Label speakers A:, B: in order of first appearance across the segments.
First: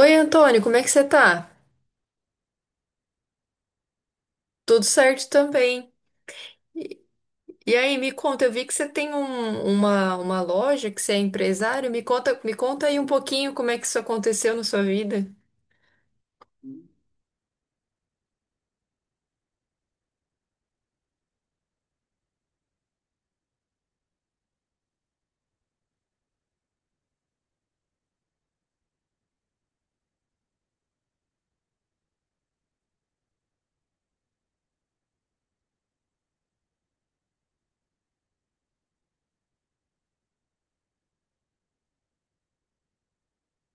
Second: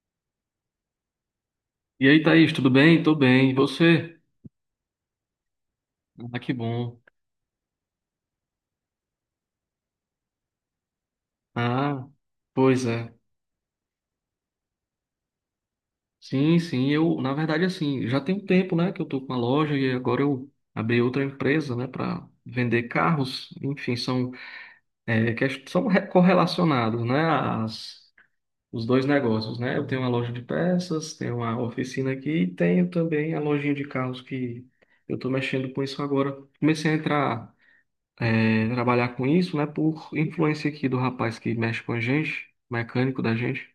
A: Oi, Antônio, como é que você tá?
B: E aí, Thaís, tudo bem? Tô bem. E você?
A: Tudo certo também.
B: Ah, que bom.
A: E aí, me conta, eu vi que você tem uma loja, que você é empresário.
B: Ah,
A: Me
B: pois
A: conta aí um
B: é.
A: pouquinho como é que isso aconteceu na sua vida.
B: Sim, sim, eu, na verdade, assim, já tem um tempo, né, que eu tô com a loja e agora eu abri outra empresa, né, para vender carros. Enfim, são, correlacionados, né, as, os dois negócios, né? Eu tenho uma loja de peças, tenho uma oficina aqui e tenho também a lojinha de carros que eu tô mexendo com isso agora. Comecei a entrar. Trabalhar com isso, né? Por influência aqui do rapaz que mexe com a gente, mecânico da gente.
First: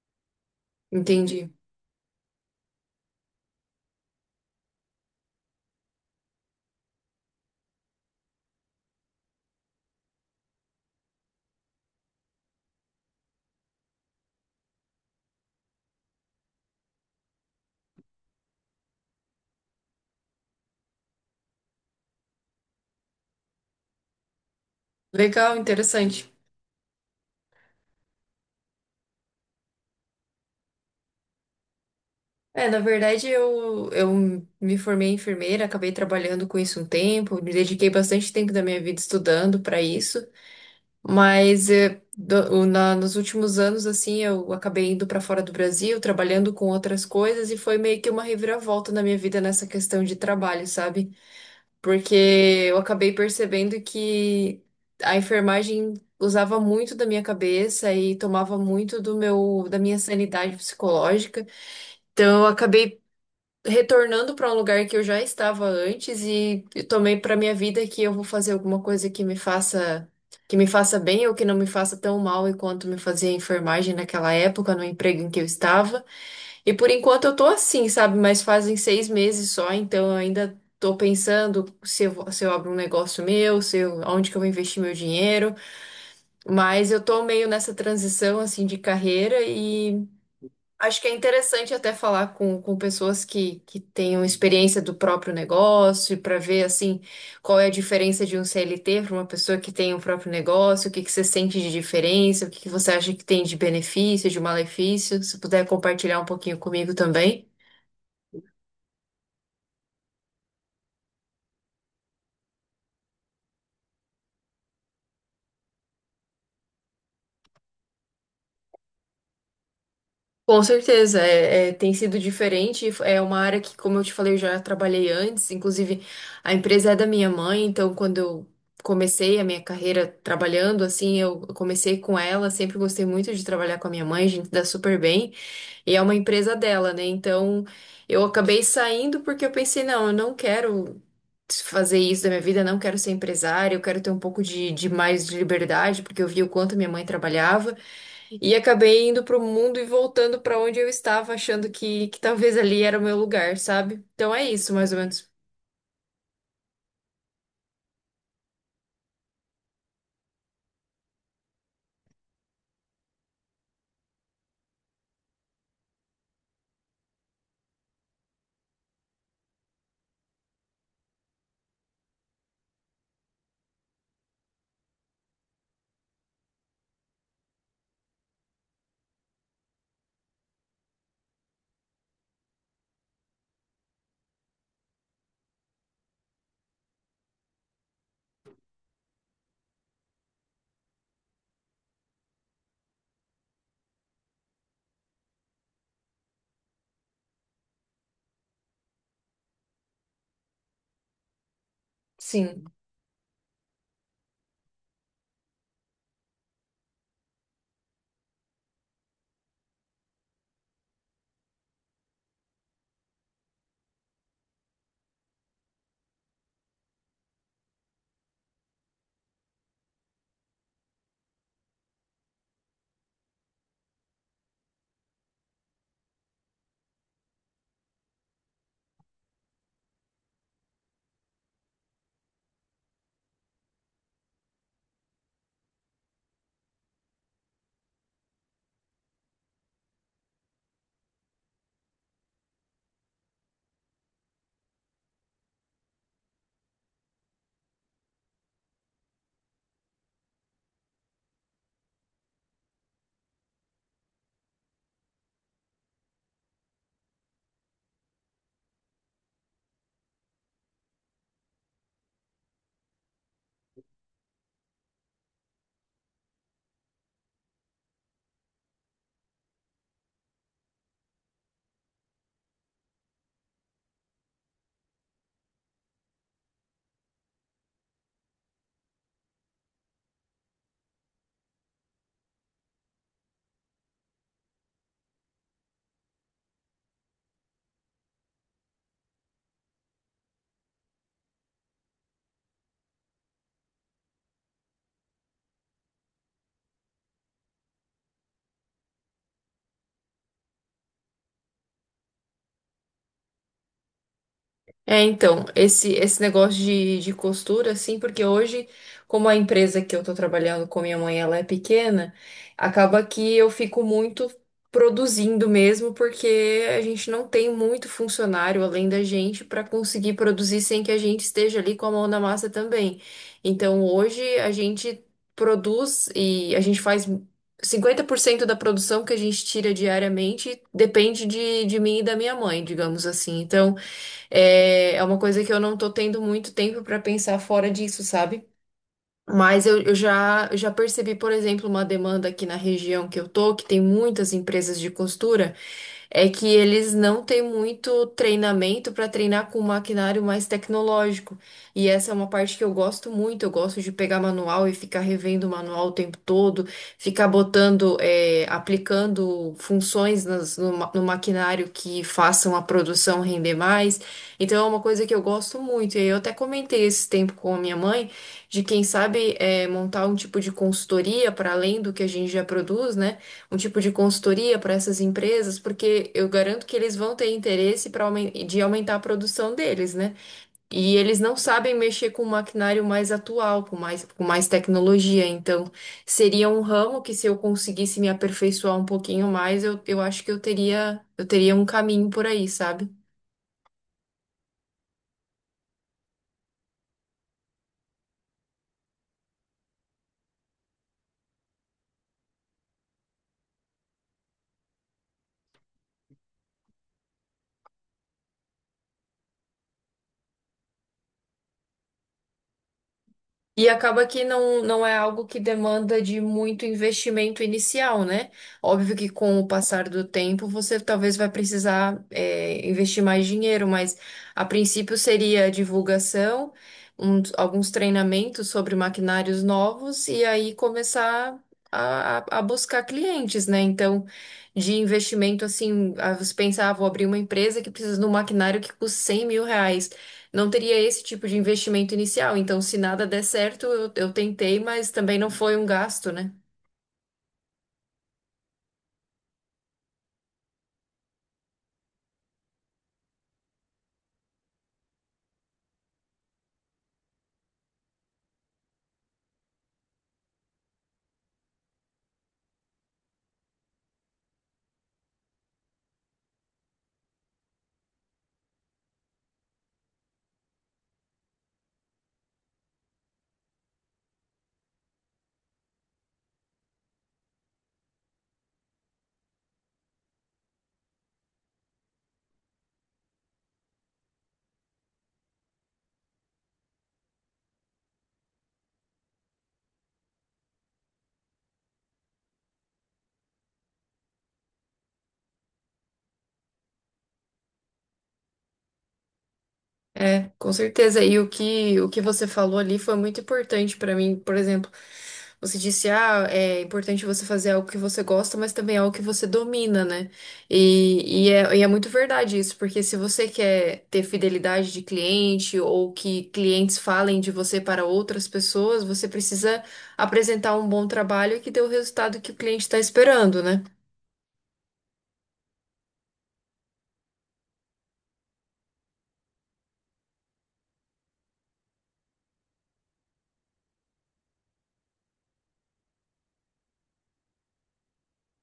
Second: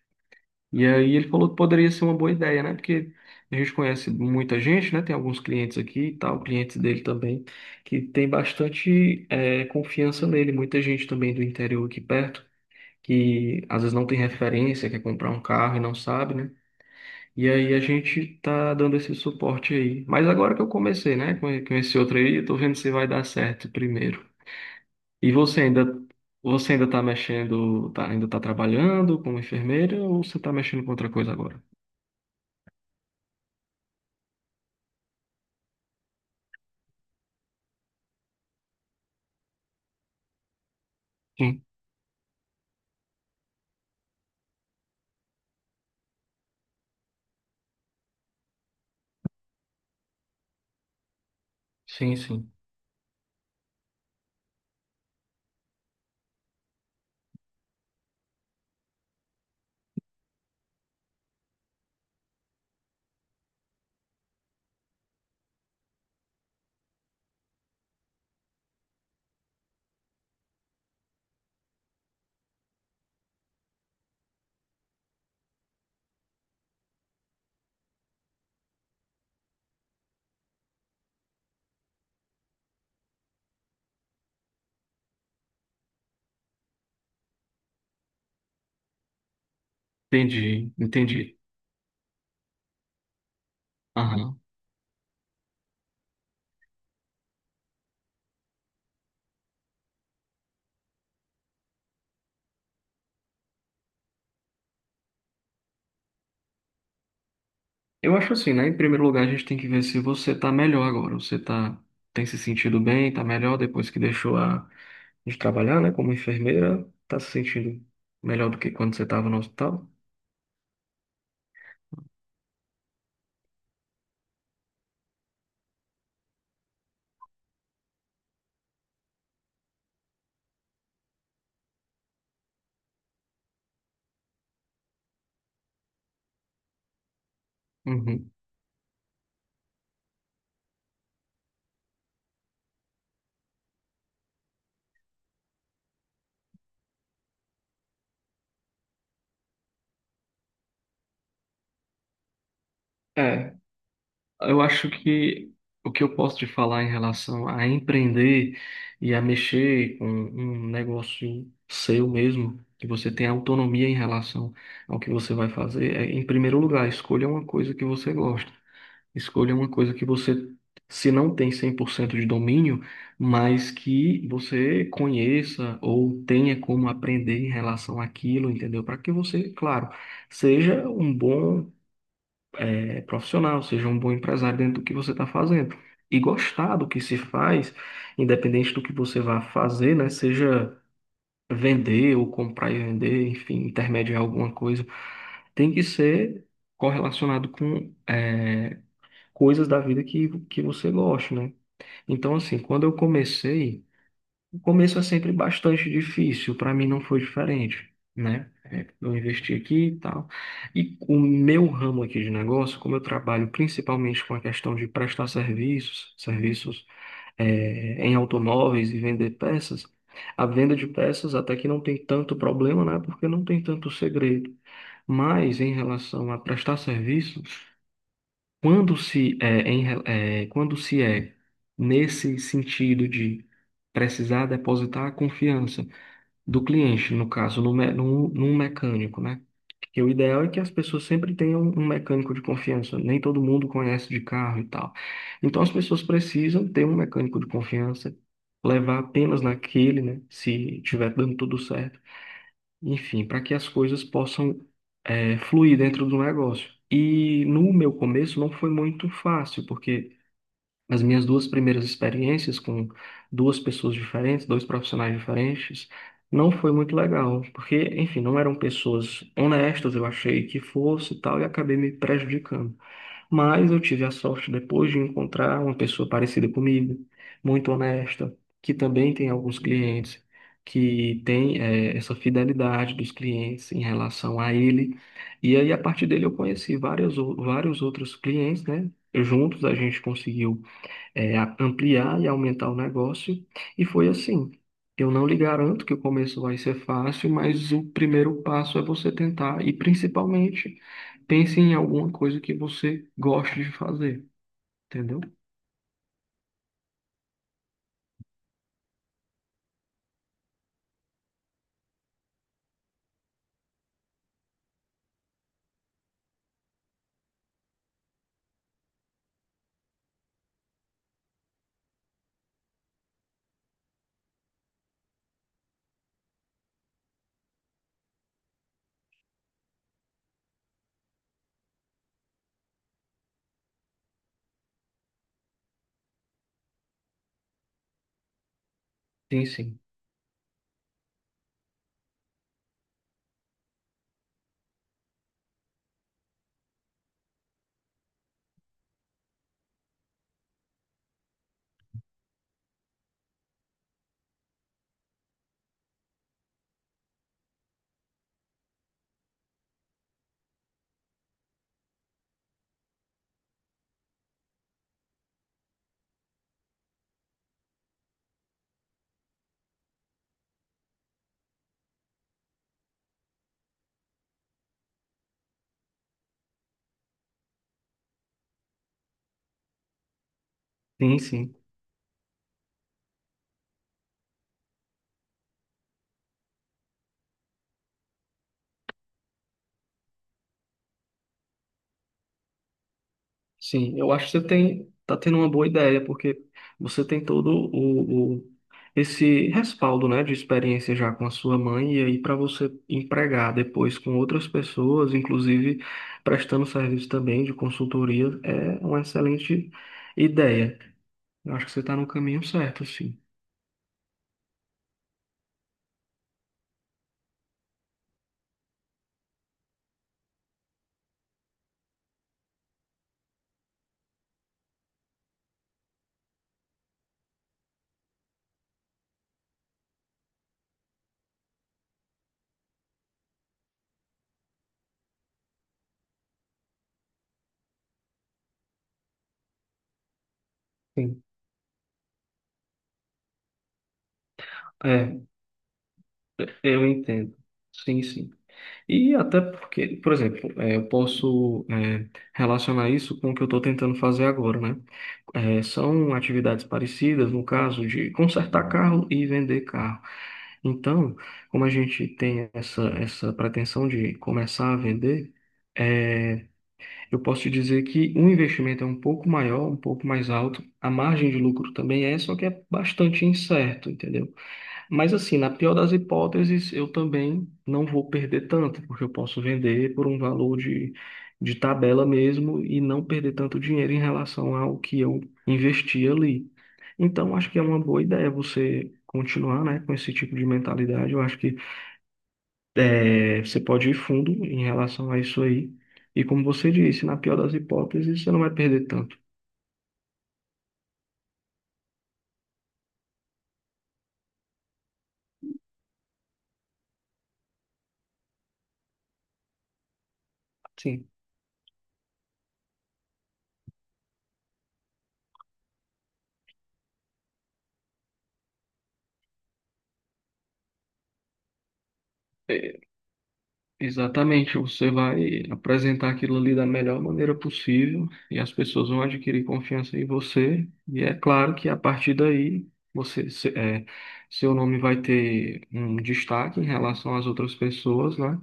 B: E aí ele falou
A: Entendi.
B: que poderia ser uma boa ideia, né? Porque a gente conhece muita gente, né? Tem alguns clientes aqui e tal, clientes dele também, que tem bastante confiança nele. Muita gente também do interior aqui perto, que às vezes não tem referência, quer comprar um carro e não sabe, né? E aí a gente tá dando esse suporte aí. Mas agora que eu comecei, né? Com esse outro aí, eu tô vendo se vai dar certo primeiro. E
A: Legal, interessante.
B: você ainda está mexendo, tá, ainda está trabalhando como enfermeira ou você está mexendo com outra coisa agora?
A: É, na verdade, eu me formei em enfermeira, acabei trabalhando com isso um tempo, me dediquei bastante tempo da minha vida estudando para isso.
B: Sim,
A: Mas nos últimos anos, assim, eu acabei indo para fora do Brasil, trabalhando com outras coisas, e foi meio que uma reviravolta na minha vida nessa questão de trabalho, sabe? Porque
B: sim, sim.
A: eu acabei percebendo que a enfermagem usava muito da minha cabeça e tomava muito da minha sanidade psicológica. Então, eu acabei retornando para um lugar que eu já estava antes e eu tomei para minha vida que eu vou fazer alguma coisa que me faça bem ou que não me faça tão mal e quanto me fazia a enfermagem naquela época, no emprego em que eu estava. E por enquanto eu tô assim, sabe? Mas fazem seis meses só, então eu ainda tô pensando se eu abro um negócio meu, se eu, onde que eu vou investir meu dinheiro. Mas eu tô meio nessa transição assim de carreira.
B: Entendi,
A: Acho que é
B: entendi.
A: interessante até falar com pessoas que tenham
B: Aham.
A: experiência do próprio negócio para ver assim qual é a diferença de um CLT para uma pessoa que tem o próprio negócio, o que que você sente de diferença, o que que você acha que tem de benefício, de malefício. Se puder compartilhar um pouquinho comigo também.
B: Eu acho assim, né? Em primeiro lugar, a gente tem que ver se você está melhor agora. Você tá, tem se sentido bem, está melhor depois que deixou a, de trabalhar, né? Como enfermeira, está se sentindo melhor do que quando você estava no hospital?
A: Com certeza, tem sido diferente. É uma área que, como eu te falei, eu já trabalhei antes. Inclusive, a empresa é da minha mãe, então quando eu comecei a minha carreira trabalhando, assim, eu comecei com ela. Sempre gostei muito de trabalhar com a minha mãe, a gente dá super bem. E é uma empresa dela, né? Então, eu
B: Uhum.
A: acabei saindo porque eu pensei, não, eu não quero fazer isso da minha vida, não quero ser empresária, eu quero ter um pouco de mais de liberdade, porque eu vi o quanto minha mãe trabalhava. E acabei indo pro mundo e voltando pra onde eu estava, achando que talvez ali era o meu
B: É.
A: lugar, sabe? Então é
B: Eu
A: isso,
B: acho
A: mais ou menos.
B: que o que eu posso te falar em relação a empreender e a mexer com um negócio seu mesmo, que você tem autonomia em relação ao que você vai fazer, é, em primeiro lugar, escolha uma coisa que você gosta. Escolha uma coisa que você, se não tem 100% de domínio, mas que você conheça ou tenha como aprender em relação àquilo, entendeu? Para que você, claro, seja um bom profissional, seja um bom empresário dentro do que você está fazendo. E gostar do que se faz, independente do que você vá fazer, né? Seja vender ou comprar e vender, enfim, intermediar alguma coisa, tem que ser correlacionado com coisas da vida que você gosta, né? Então, assim,
A: Sim.
B: quando eu comecei. O começo é sempre bastante difícil, para mim não foi diferente, né? É, eu investi aqui e tal. E o meu ramo aqui de negócio, como eu trabalho principalmente com a questão de prestar serviços, serviços em automóveis e vender peças, a venda de peças até que não tem tanto problema, né? Porque não tem tanto segredo. Mas em relação a prestar serviços quando se é nesse sentido de precisar depositar a confiança do cliente, no caso, no, me- no, num mecânico, né? Que o ideal é que as pessoas sempre tenham um mecânico de confiança. Nem todo mundo conhece de carro e tal. Então as pessoas precisam ter um mecânico de confiança, levar apenas naquele, né? Se tiver dando tudo certo enfim, para que as coisas possam fluir dentro do negócio. E no meu começo não foi muito fácil, porque as minhas duas primeiras experiências com duas pessoas diferentes, dois profissionais diferentes, não foi muito legal, porque, enfim, não eram pessoas honestas, eu achei que fosse e tal, e acabei me prejudicando. Mas eu tive a sorte depois de encontrar uma pessoa parecida comigo, muito honesta, que também tem alguns clientes, que tem essa fidelidade dos clientes em relação a ele. E aí, a partir dele, eu conheci vários outros clientes, né? Juntos a gente conseguiu ampliar e aumentar o negócio. E foi assim. Eu não lhe garanto que o começo vai ser fácil, mas o primeiro passo é você tentar e principalmente pense em alguma coisa que você goste de fazer,
A: É,
B: entendeu?
A: então, esse negócio de costura, assim, porque hoje, como a empresa que eu tô trabalhando com minha mãe, ela é pequena, acaba que eu fico muito produzindo mesmo, porque a gente não tem muito funcionário além da gente para conseguir produzir sem que a gente esteja ali com a mão na massa também. Então, hoje a gente produz e a gente faz 50% da produção que a gente tira diariamente depende de mim e da minha mãe, digamos assim. Então, é uma coisa que eu não tô tendo muito tempo pra pensar fora disso, sabe?
B: Sim,
A: Mas
B: sim.
A: eu já percebi, por exemplo, uma demanda aqui na região que eu tô, que tem muitas empresas de costura é que eles não têm muito treinamento para treinar com um maquinário mais tecnológico. E essa é uma parte que eu gosto muito. Eu gosto de pegar manual e ficar revendo o manual o tempo todo, ficar botando, aplicando funções no maquinário que façam a produção render mais. Então é uma coisa que eu gosto muito. E eu até comentei esse tempo com a minha mãe de quem sabe montar um tipo de consultoria para além do que a gente já produz, né? Um tipo de consultoria para essas empresas, porque eu garanto que eles vão ter interesse para de aumentar a produção deles, né? E eles
B: Sim,
A: não
B: sim.
A: sabem mexer com um maquinário mais atual, com mais tecnologia. Então, seria um ramo que se eu conseguisse me aperfeiçoar um pouquinho mais, eu acho que eu teria um caminho por aí, sabe?
B: Sim, eu acho que você tem, tá tendo uma boa ideia, porque você tem esse respaldo, né, de experiência já com a sua mãe, e aí para você empregar depois com outras pessoas, inclusive prestando serviço também de consultoria, é uma excelente ideia. Eu acho que você está no caminho certo, sim.
A: E acaba que não é algo que demanda de muito investimento inicial, né? Óbvio que com o passar do tempo você talvez vai precisar, investir mais dinheiro, mas a princípio seria divulgação, alguns treinamentos sobre maquinários novos e aí começar a buscar clientes, né? Então, de investimento assim, ah, você pensa, ah, vou abrir uma empresa que precisa de um maquinário que custe R$ 100.000, não teria esse
B: Sim.
A: tipo de investimento inicial. Então, se nada der certo, eu tentei, mas
B: É,
A: também não foi um gasto, né?
B: eu entendo. Sim, sim. E até porque, por exemplo, eu posso relacionar isso com o que eu estou tentando fazer agora, né? São atividades parecidas, no caso de consertar carro e vender carro. Então, como a gente tem essa, essa pretensão de começar a vender, eh, eu posso te dizer que o investimento é um pouco maior, um pouco mais alto, a margem de lucro também é, só que é bastante incerto, entendeu? Mas assim, na pior das hipóteses, eu também não vou perder tanto, porque eu posso vender por um valor de tabela mesmo e não perder tanto dinheiro em relação ao que eu investi ali. Então, acho que é uma boa ideia você continuar, né, com esse tipo de mentalidade. Eu acho que você pode ir fundo em relação a isso aí. E como você disse, na pior das hipóteses, você não vai perder tanto.
A: É, com certeza. E o que você falou ali foi muito importante para mim. Por exemplo, você disse, ah, é importante você fazer algo que você gosta, mas também é algo que você domina, né?
B: Sim.
A: E é muito verdade isso, porque se você quer ter fidelidade de cliente ou que clientes falem de você para outras pessoas, você precisa apresentar um bom trabalho que dê o resultado que o cliente está esperando, né?
B: Exatamente, você vai apresentar aquilo ali da melhor maneira possível e as pessoas vão adquirir confiança em você. E é claro que a partir daí você, se- é, seu nome vai ter um destaque em relação às outras pessoas, né?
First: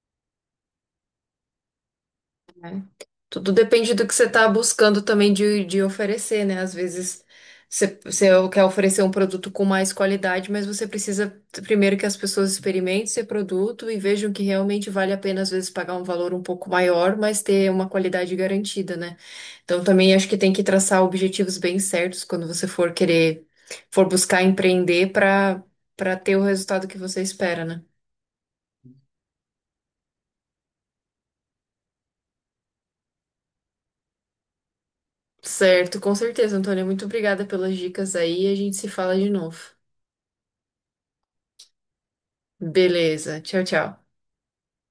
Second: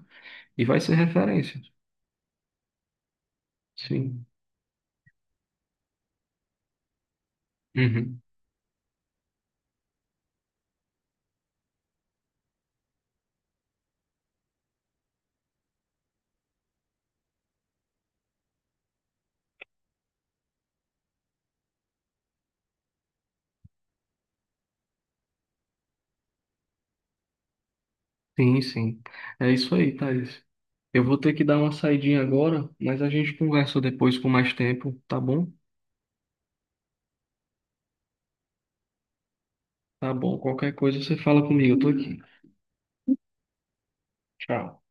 B: E vai ser referência.
A: Tudo depende do que você
B: Sim.
A: está buscando também de oferecer, né? Às vezes
B: Uhum.
A: você quer oferecer um produto com mais qualidade, mas você precisa primeiro que as pessoas experimentem esse produto e vejam que realmente vale a pena, às vezes, pagar um valor um pouco maior, mas ter uma qualidade garantida, né? Então também acho que tem que traçar objetivos bem certos quando você for querer, for buscar empreender para ter o resultado que você espera, né?
B: Sim, sim. É isso aí, Thaís. Eu vou ter que dar uma saidinha agora, mas a gente conversa depois com mais tempo, tá bom?
A: Certo, com certeza, Antônia. Muito obrigada pelas dicas aí. E a gente se fala de novo.
B: Tá bom. Qualquer coisa você fala comigo, eu tô aqui.
A: Beleza. Tchau, tchau.
B: Tchau.